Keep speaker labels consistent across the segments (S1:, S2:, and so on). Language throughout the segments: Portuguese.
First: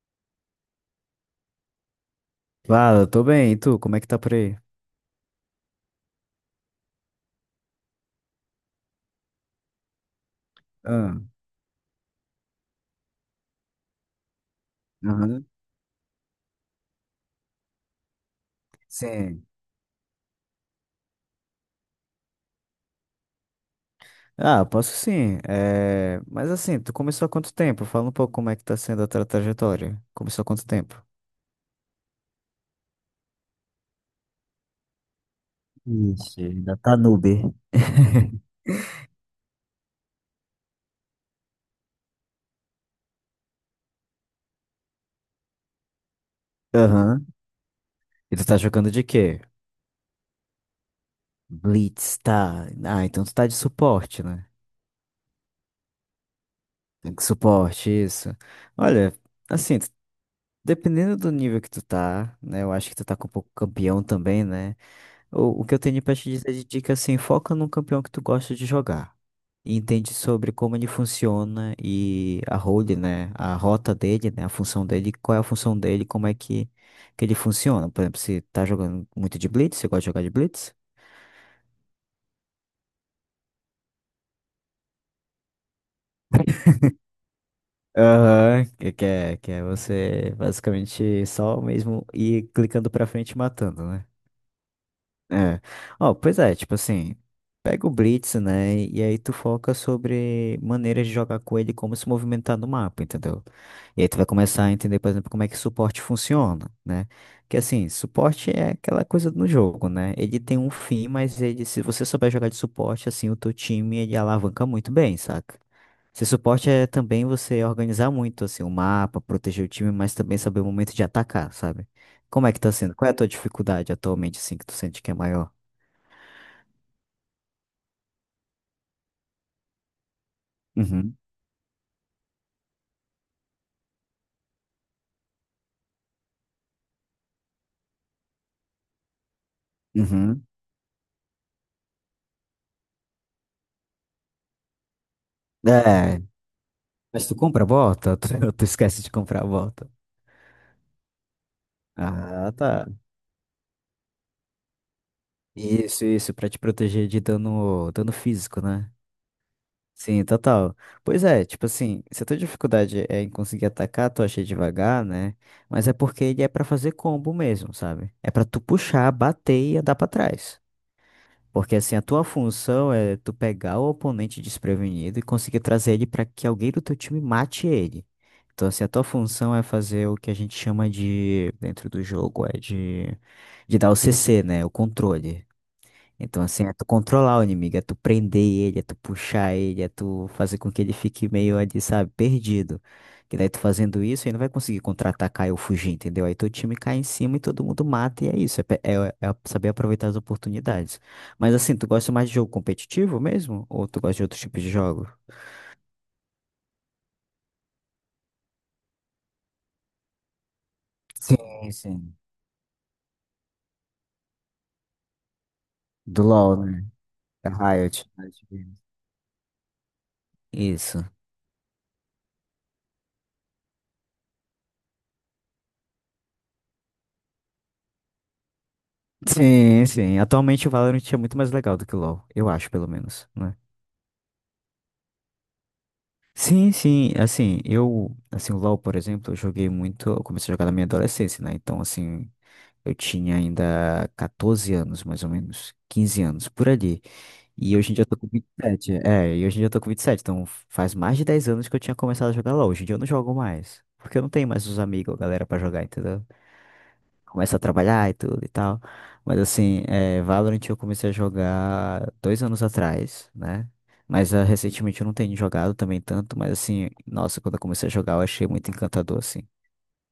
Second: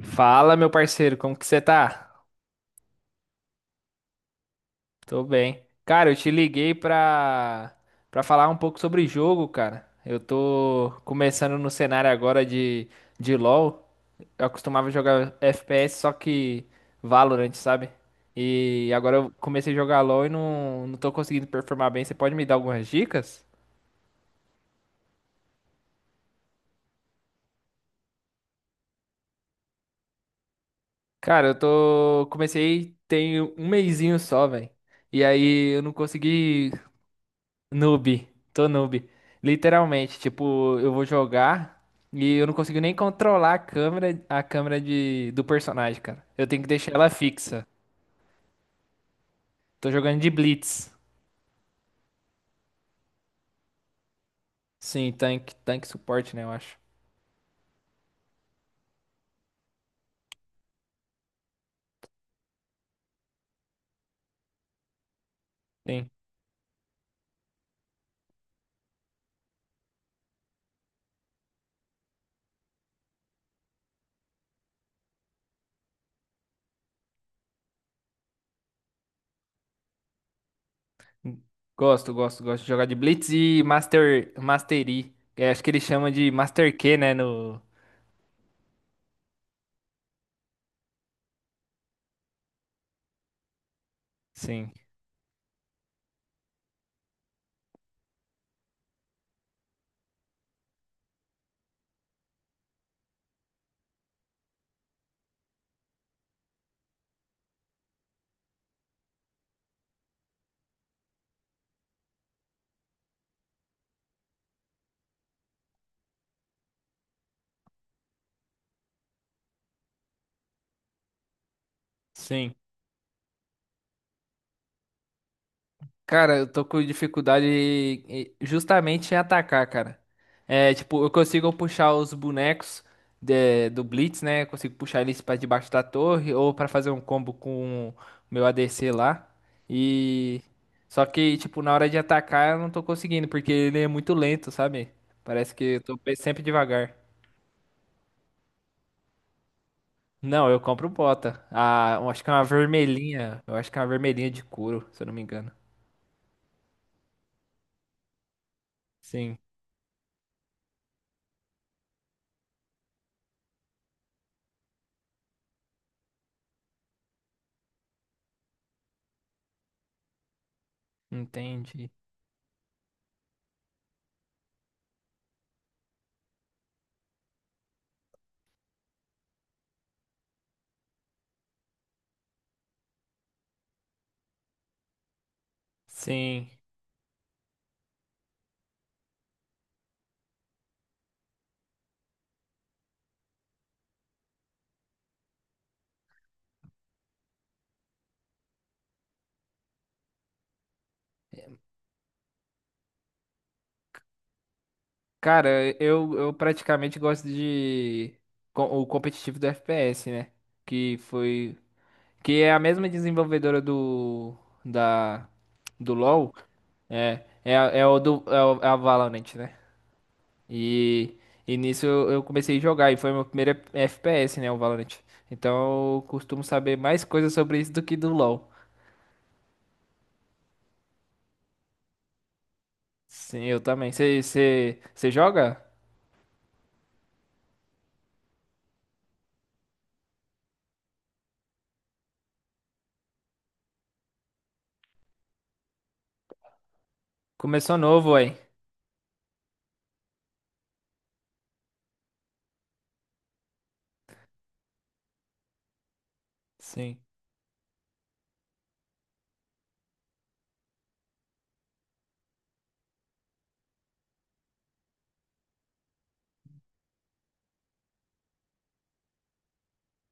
S1: Fala, meu parceiro, como que você tá?
S2: Claro, eu tô bem. E tu, como é que tá por aí?
S1: Tô bem. Cara, eu te liguei pra falar um pouco sobre jogo, cara. Eu tô
S2: Ah,
S1: começando no cenário agora de LoL. Eu costumava jogar
S2: aham.
S1: FPS, só que Valorant, sabe? E agora eu
S2: Sim.
S1: comecei a jogar LoL e não tô conseguindo performar bem. Você pode me dar algumas dicas?
S2: Ah, posso sim. Mas assim, tu começou há quanto tempo? Fala um pouco como é que tá sendo a tua trajetória. Começou há quanto tempo?
S1: Cara, eu tô. Comecei tem um mesinho só, velho. E aí eu não
S2: Ixi,
S1: consegui.
S2: ainda tá noob.
S1: Noob, tô noob. Literalmente, tipo, eu vou jogar e eu não consigo nem controlar a câmera do personagem, cara. Eu tenho que deixar ela
S2: Aham.
S1: fixa.
S2: E tu tá jogando de quê?
S1: Tô jogando de Blitz.
S2: Blitz, tá. Ah, então tu tá de suporte, né?
S1: Sim, tanque suporte, né, eu acho.
S2: Tem que Suporte, isso. Olha, assim, dependendo do nível que tu tá, né? Eu acho que tu tá com um pouco campeão também, né? O que eu tenho
S1: Sim.
S2: pra te dizer de dica assim, foca num campeão que tu gosta de jogar. E entende sobre como ele funciona e a role, né? A rota dele, né? A função dele, qual é a função dele, como é que, ele funciona. Por exemplo, se tá jogando muito de Blitz, você gosta de jogar de Blitz?
S1: Gosto de jogar de Blitz e Master, Mastery. É, acho que ele chama de Master Q, né, no...
S2: Aham, que é você basicamente só mesmo ir clicando pra frente e matando, né?
S1: Sim,
S2: É. Ó, pois é, tipo assim, pega o Blitz, né? E aí tu foca sobre maneiras de jogar com ele, e como se movimentar no mapa, entendeu? E aí tu vai começar a entender, por exemplo, como é que suporte funciona, né? Que assim, suporte é aquela coisa no jogo, né? Ele tem um fim, mas ele, se você souber jogar de suporte, assim, o teu time, ele alavanca muito bem, saca? Se suporte é também você organizar muito, assim, o mapa, proteger o time, mas também saber o momento de atacar, sabe? Como é
S1: sim.
S2: que tá sendo? Qual é a tua dificuldade atualmente, assim, que tu sente que é maior?
S1: Cara, eu tô com dificuldade justamente em atacar, cara. É, tipo, eu
S2: Uhum,
S1: consigo puxar os bonecos do Blitz, né? Eu consigo puxar eles pra debaixo da torre ou pra fazer um combo com o meu ADC lá. E
S2: uhum.
S1: só que, tipo, na hora de atacar eu não tô conseguindo porque ele é muito lento, sabe? Parece que eu tô
S2: É,
S1: sempre devagar.
S2: mas tu compra a bota? Tu esquece de comprar a bota.
S1: Não, eu compro bota. Ah, eu acho que é uma
S2: Ah, tá.
S1: vermelhinha. Eu acho que é uma vermelhinha de couro, se eu não me engano.
S2: Isso, pra te proteger de dano, dano físico, né?
S1: Sim,
S2: Sim, total. Pois é, tipo assim, se a tua dificuldade é em conseguir atacar, tu acha devagar, né? Mas é porque ele é pra fazer combo mesmo, sabe? É pra tu puxar, bater e andar pra trás. Porque
S1: entendi.
S2: assim, a tua função é tu pegar o oponente desprevenido e conseguir trazer ele para que alguém do teu time mate ele. Então, assim, a tua função é fazer o que a gente chama de, dentro do jogo, é de dar o CC, né? O controle. Então,
S1: Sim.
S2: assim, é tu controlar o inimigo, é tu prender ele, é tu puxar ele, é tu fazer com que ele fique meio ali, sabe, perdido. Que daí tu fazendo isso, ele não vai conseguir contra-atacar ou fugir, entendeu? Aí teu time cai em cima e todo mundo mata, e é isso, é saber aproveitar as oportunidades. Mas assim, tu gosta mais de jogo competitivo mesmo? Ou tu gosta de outros tipos de jogo?
S1: Cara, eu praticamente gosto de o competitivo do FPS, né? Que foi
S2: Sim, sim.
S1: que é a mesma desenvolvedora da do
S2: Do
S1: LoL,
S2: LoL, né?
S1: é
S2: Da
S1: é, a- é o
S2: Riot.
S1: do é,
S2: Riot
S1: o- é a
S2: Games.
S1: Valorant, né?
S2: Isso.
S1: E e nisso eu comecei a jogar e foi meu primeiro FPS, né, o Valorant. Então eu costumo saber mais coisas sobre isso do que do LoL.
S2: Sim, sim. Atualmente o Valorant é muito mais legal do que o LoL, eu acho, pelo menos,
S1: Sim,
S2: né?
S1: eu também. Você joga?
S2: Sim, sim, assim, eu, assim, o LoL, por exemplo, eu joguei muito, eu comecei a jogar na minha adolescência, né? Então, assim, eu tinha ainda 14 anos, mais ou menos, 15 anos, por ali. E
S1: Começou
S2: hoje em dia eu
S1: novo,
S2: tô com
S1: aí.
S2: 27 e hoje em dia eu tô com vinte e sete, então faz mais de 10 anos que eu tinha começado a jogar LoL. Hoje em dia eu não jogo mais, porque eu não tenho mais os amigos, a galera pra jogar, entendeu?
S1: Sim.
S2: Começa a trabalhar e tudo e tal. Mas assim, é, Valorant eu comecei a jogar 2 anos atrás, né? Mas recentemente eu não tenho jogado também tanto, mas assim, nossa, quando eu comecei a jogar eu achei muito encantador, assim.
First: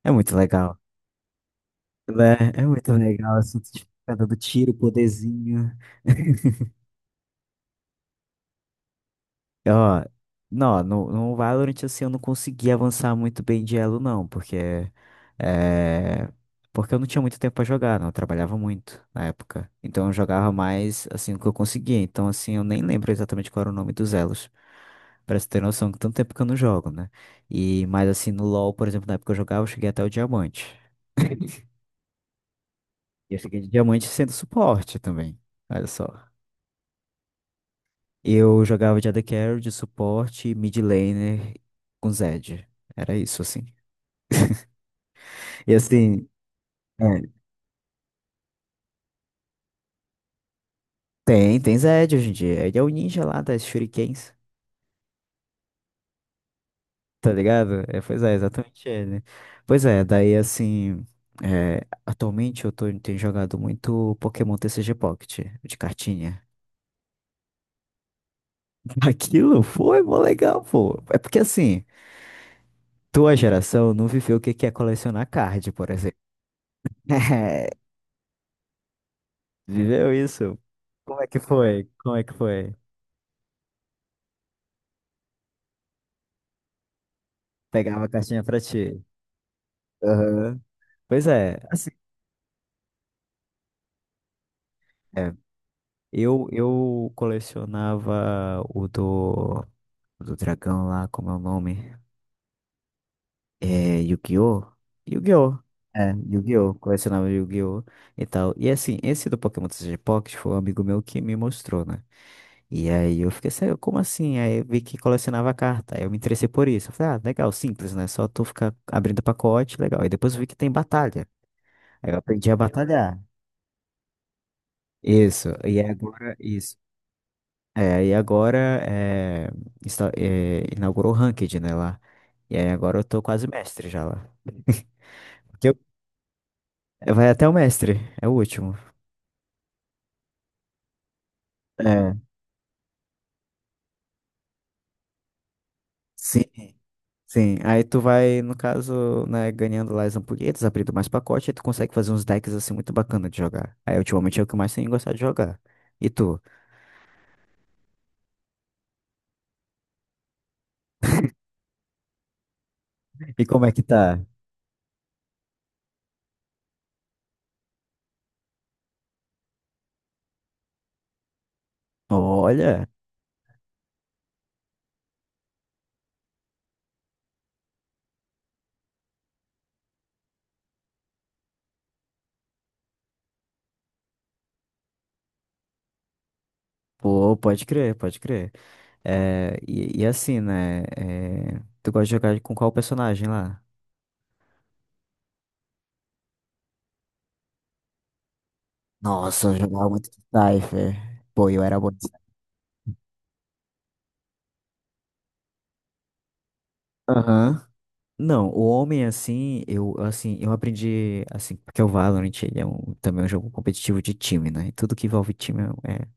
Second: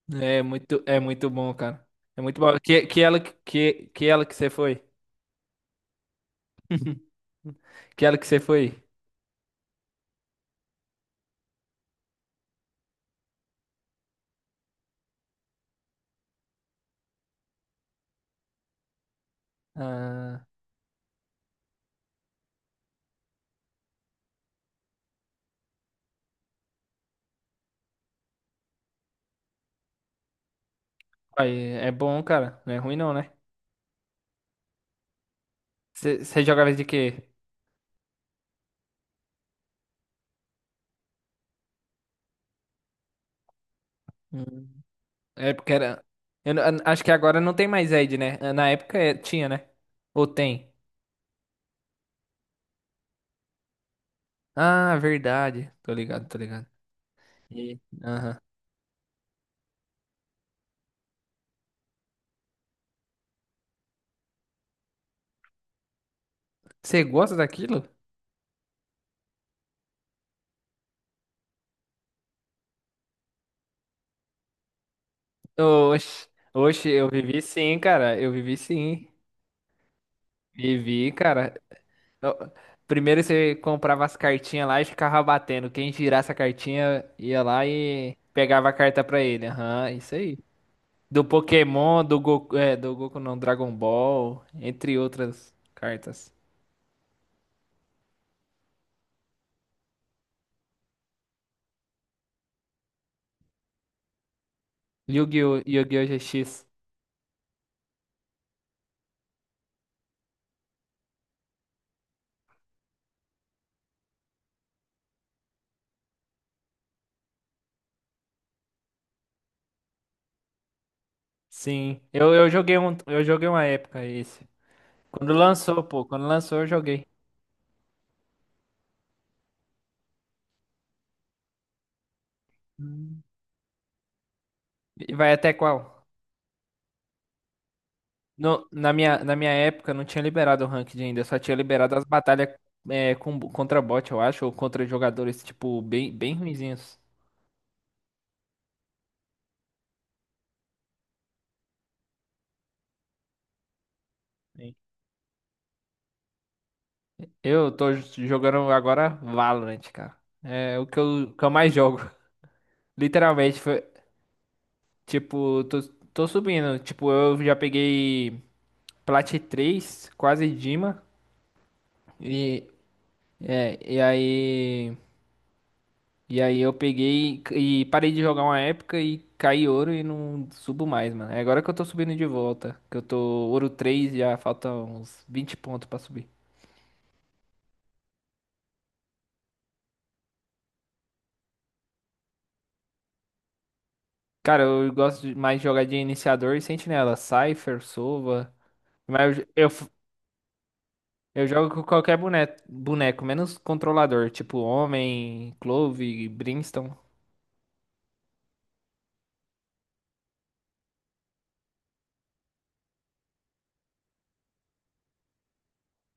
S2: É muito
S1: É
S2: legal,
S1: muito, é muito bom, cara. É
S2: né?
S1: muito bom.
S2: É
S1: Que,
S2: muito
S1: que ela
S2: legal, assim,
S1: que,
S2: tipo,
S1: que ela
S2: cada
S1: que
S2: do
S1: você
S2: tiro, o
S1: foi?
S2: poderzinho.
S1: Que ela que você foi?
S2: Ó, não, no Valorant, assim, eu não consegui avançar muito bem de elo, não, porque, é, porque eu não tinha muito tempo pra jogar, não, eu trabalhava muito na época. Então eu
S1: Ah,
S2: jogava mais, assim, o que eu conseguia. Então, assim, eu nem lembro exatamente qual era o nome dos elos. Pra você ter noção, que tanto tempo que eu não jogo, né? E, mas, assim, no LoL, por exemplo, na época que eu jogava, eu cheguei até o diamante.
S1: aí, é bom, cara. Não é ruim não, né?
S2: E eu cheguei de diamante sendo suporte também, olha só.
S1: Você jogava de quê?
S2: Eu jogava de AD Carry, de suporte, mid laner com Zed. Era isso, assim.
S1: Hum. É porque
S2: E
S1: era.
S2: assim,
S1: Eu acho que
S2: é,
S1: agora não tem mais Ed, né? Na época tinha, né? Ou tem?
S2: tem Zed hoje em dia. Ele é o ninja lá das shurikens,
S1: Ah, verdade. Tô ligado, tô ligado.
S2: tá
S1: E-
S2: ligado? É, pois é,
S1: Aham.
S2: exatamente ele. Pois é, daí assim, atualmente eu tenho jogado muito Pokémon TCG Pocket, de cartinha.
S1: Você gosta daquilo?
S2: Aquilo foi mó legal, pô. É porque assim, tua geração não viveu o que que é colecionar card, por exemplo.
S1: Oxe, oxe, eu vivi sim, cara. Eu vivi sim.
S2: Viveu isso?
S1: Vivi,
S2: Como é que
S1: cara.
S2: foi? Como é que
S1: Não,
S2: foi?
S1: primeiro você comprava as cartinhas lá e ficava batendo. Quem girasse a cartinha ia lá
S2: Pegava a
S1: e
S2: caixinha pra
S1: pegava a
S2: ti.
S1: carta pra ele. Aham, isso aí.
S2: Aham.
S1: Do
S2: Pois é, assim,
S1: Pokémon, do Goku, é, do Goku não, Dragon Ball, entre
S2: é,
S1: outras cartas.
S2: eu colecionava o do dragão lá, como é o nome? É, Yu-Gi-Oh! Yu-Gi-Oh!
S1: Yu-Gi-Oh! Yu-Gi-Oh!
S2: É,
S1: GX.
S2: Yu-Gi-Oh! Colecionava Yu-Gi-Oh! E tal. E assim, esse do Pokémon TCG Pocket foi um amigo meu que me mostrou, né? E aí eu fiquei assim, como assim? Aí eu vi que colecionava carta. Aí eu me interessei por isso. Eu falei, ah, legal, simples, né? Só tu ficar abrindo pacote, legal. Aí depois eu vi que tem batalha.
S1: Sim,
S2: Aí eu
S1: eu, eu
S2: aprendi a
S1: joguei um,
S2: batalhar.
S1: eu joguei uma época esse. Quando
S2: Isso. E
S1: lançou,
S2: aí
S1: pô, quando
S2: agora,
S1: lançou eu
S2: isso.
S1: joguei.
S2: É, e agora é, inaugurou o Ranked, né, lá. E aí agora eu
S1: Hum.
S2: tô quase mestre já lá.
S1: E vai até
S2: Que
S1: qual?
S2: Vai até o mestre, é o
S1: No-
S2: último.
S1: na minha, na minha época não tinha liberado o ranked ainda, só tinha liberado as
S2: É.
S1: batalhas contra bot, eu acho, ou contra jogadores, tipo, bem, bem
S2: Sim.
S1: ruinzinhos.
S2: Sim, aí tu vai, no caso, né, ganhando lá as ampulhetas, abrindo mais pacote, aí tu consegue fazer uns decks assim muito bacana de jogar. Aí ultimamente é o que eu mais
S1: Sim.
S2: tenho gostado de jogar. E tu?
S1: Eu tô jogando agora Valorant, cara. É o que que eu mais jogo.
S2: E
S1: Literalmente,
S2: como é
S1: foi,
S2: que tá?
S1: tipo, tô subindo. Tipo, eu já peguei Plat 3 quase Dima. E,
S2: Olha,
S1: e aí. E aí eu peguei e parei de jogar uma época e caí ouro e não subo mais, mano. É agora que eu tô subindo de volta. Que eu tô ouro 3, já falta uns vinte pontos pra subir.
S2: pô, pode crer, pode crer. É, e assim, né? É, tu gosta de jogar com qual personagem lá?
S1: Cara, eu gosto mais de jogar de iniciador e sentinela. Cypher, Sova. Mas eu,
S2: Nossa, eu
S1: eu, f-
S2: jogava muito de Cypher.
S1: eu
S2: Pô, eu
S1: jogo
S2: era
S1: com
S2: bom de
S1: qualquer
S2: Cypher.
S1: boneco, menos controlador. Tipo Homem, Clove, Brimstone.
S2: Aham. Não, o homem assim, eu aprendi assim, porque o Valorant ele é um, também é um jogo competitivo de time, né? E tudo que envolve time é, é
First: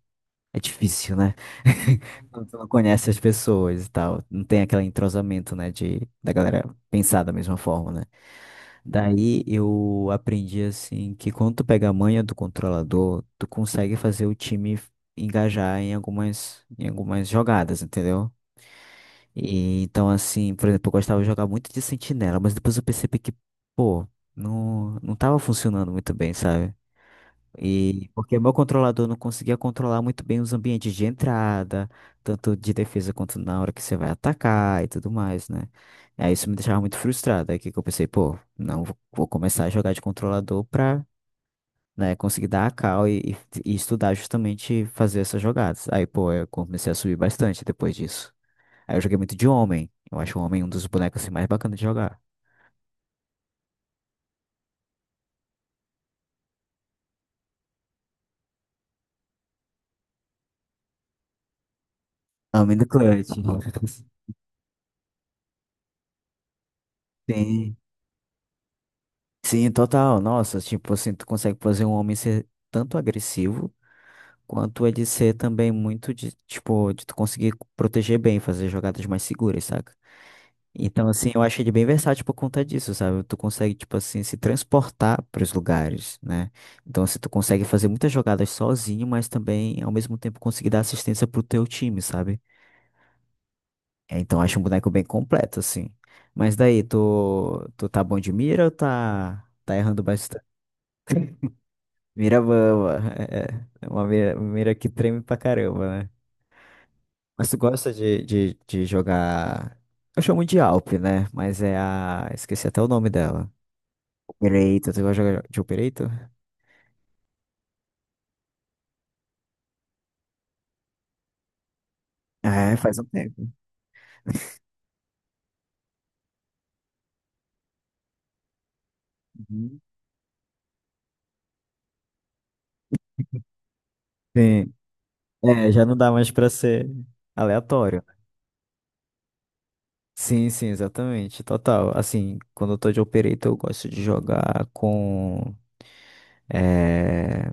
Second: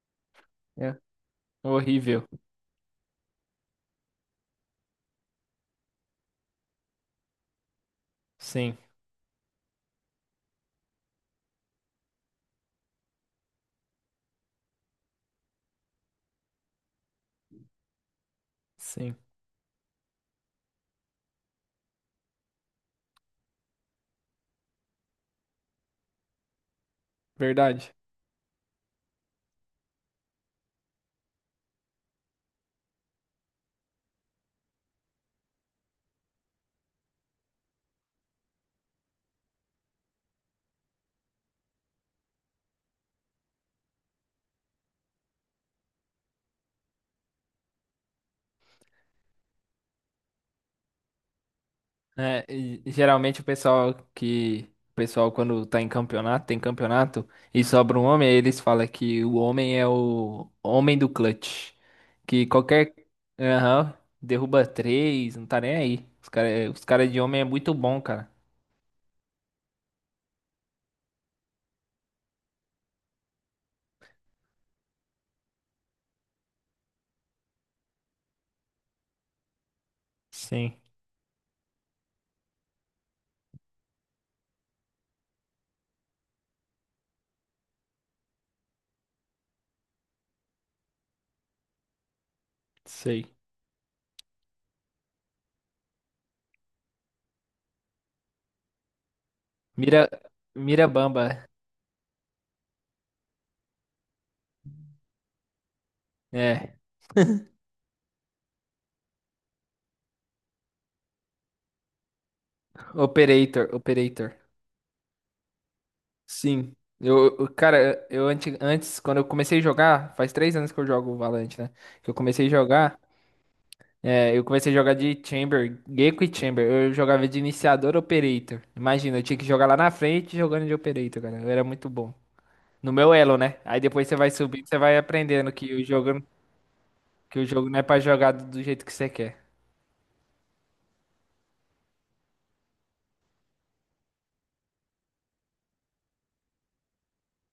S2: é
S1: É.
S2: difícil, né?
S1: Horrível.
S2: Quando tu não conhece as pessoas e tal, não tem aquele entrosamento, né, de da galera pensar da mesma forma, né?
S1: Sim,
S2: Daí eu aprendi assim que quando tu pega a manha do controlador, tu consegue fazer o time engajar em algumas jogadas, entendeu?
S1: sim.
S2: E então, assim, por exemplo, eu gostava de jogar muito de Sentinela, mas depois eu percebi que, pô, não, não tava funcionando muito bem, sabe?
S1: Verdade.
S2: E porque meu controlador não conseguia controlar muito bem os ambientes de entrada, tanto de defesa quanto na hora que você vai atacar e tudo mais, né? E aí isso me deixava muito frustrado. Aí que eu pensei, pô, não, vou começar a jogar de controlador pra, né, conseguir dar a cal e estudar justamente fazer essas jogadas. Aí, pô, eu comecei a subir bastante depois disso. Aí eu joguei muito de Homem. Eu acho o Homem um dos bonecos assim, mais bacanas de jogar.
S1: É, e geralmente o pessoal que. O pessoal, quando tá em campeonato, tem campeonato, e sobra um homem, aí eles falam que o homem é o homem do clutch. Que
S2: Homem do
S1: qualquer.
S2: Clutch.
S1: Aham, derruba três, não tá nem aí. Os cara de homem é muito
S2: Sim.
S1: bom, cara.
S2: Sim, total. Nossa, tipo assim, tu consegue fazer um homem ser tanto agressivo, quanto ele ser também muito de, tipo, de tu conseguir proteger bem, fazer jogadas mais seguras, saca?
S1: Sim,
S2: Então, assim, eu acho ele bem versátil por conta disso, sabe? Tu consegue, tipo assim, se transportar para os lugares, né? Então, assim, tu consegue fazer muitas jogadas sozinho, mas também, ao mesmo tempo, conseguir dar assistência pro teu time, sabe?
S1: sei.
S2: É, então acho um boneco bem completo, assim. Mas daí, tu tá bom de mira ou tá
S1: Mira,
S2: errando bastante?
S1: Mira Bamba.
S2: Mira boa. É, é uma mira, mira que treme pra caramba, né?
S1: É.
S2: Mas tu gosta de jogar. Eu chamo de Alp, né? Mas é a. Esqueci até o nome dela.
S1: Operator, Operator.
S2: Operator, tu gosta de jogar de Operator?
S1: Sim. Cara, eu antes, quando eu comecei a jogar, faz três anos que eu jogo o Valorant, né? Que eu comecei a
S2: É,
S1: jogar.
S2: faz um tempo.
S1: É, eu comecei a jogar de Chamber, Gecko e Chamber. Eu jogava de iniciador Operator. Imagina, eu tinha que jogar lá
S2: Uhum.
S1: na frente jogando de Operator, cara. Eu era muito bom. No meu elo, né? Aí depois você vai subindo,
S2: Sim.
S1: você vai aprendendo
S2: É,
S1: que o
S2: já não dá
S1: jogo,
S2: mais pra ser
S1: que o jogo não é pra
S2: aleatório.
S1: jogar do jeito que você quer.
S2: Sim, sim, exatamente. Total. Assim, quando eu tô de operator, eu gosto de jogar com. É...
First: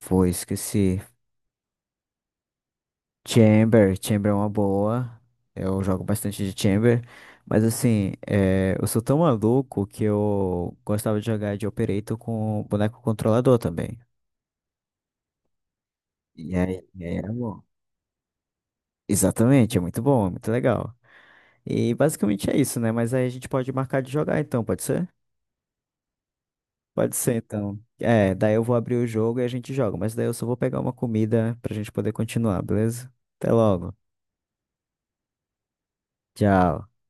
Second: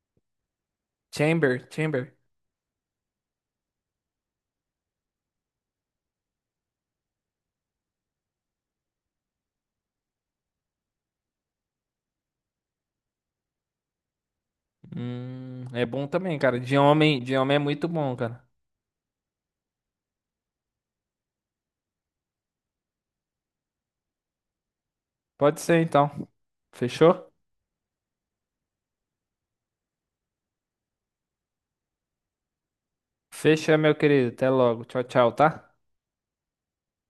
S2: Foi, esqueci.
S1: Chamber, Chamber.
S2: Chamber é uma boa. Eu jogo bastante de Chamber. Mas assim, eu sou tão maluco que eu gostava de jogar de Operator com boneco controlador também.
S1: É bom também,
S2: E
S1: cara.
S2: aí,
S1: De
S2: e aí
S1: homem,
S2: era
S1: de homem é
S2: bom.
S1: muito bom, cara.
S2: Exatamente, é muito bom, é muito legal. E basicamente é isso, né? Mas aí a gente pode marcar de jogar então, pode ser?
S1: Pode ser então.
S2: Pode
S1: Fechou?
S2: ser então. É, daí eu vou abrir o jogo e a gente joga. Mas daí eu só vou pegar uma comida pra gente poder continuar, beleza? Até
S1: Fecha, meu
S2: logo.
S1: querido. Até logo. Tchau, tchau, tá?
S2: Tchau.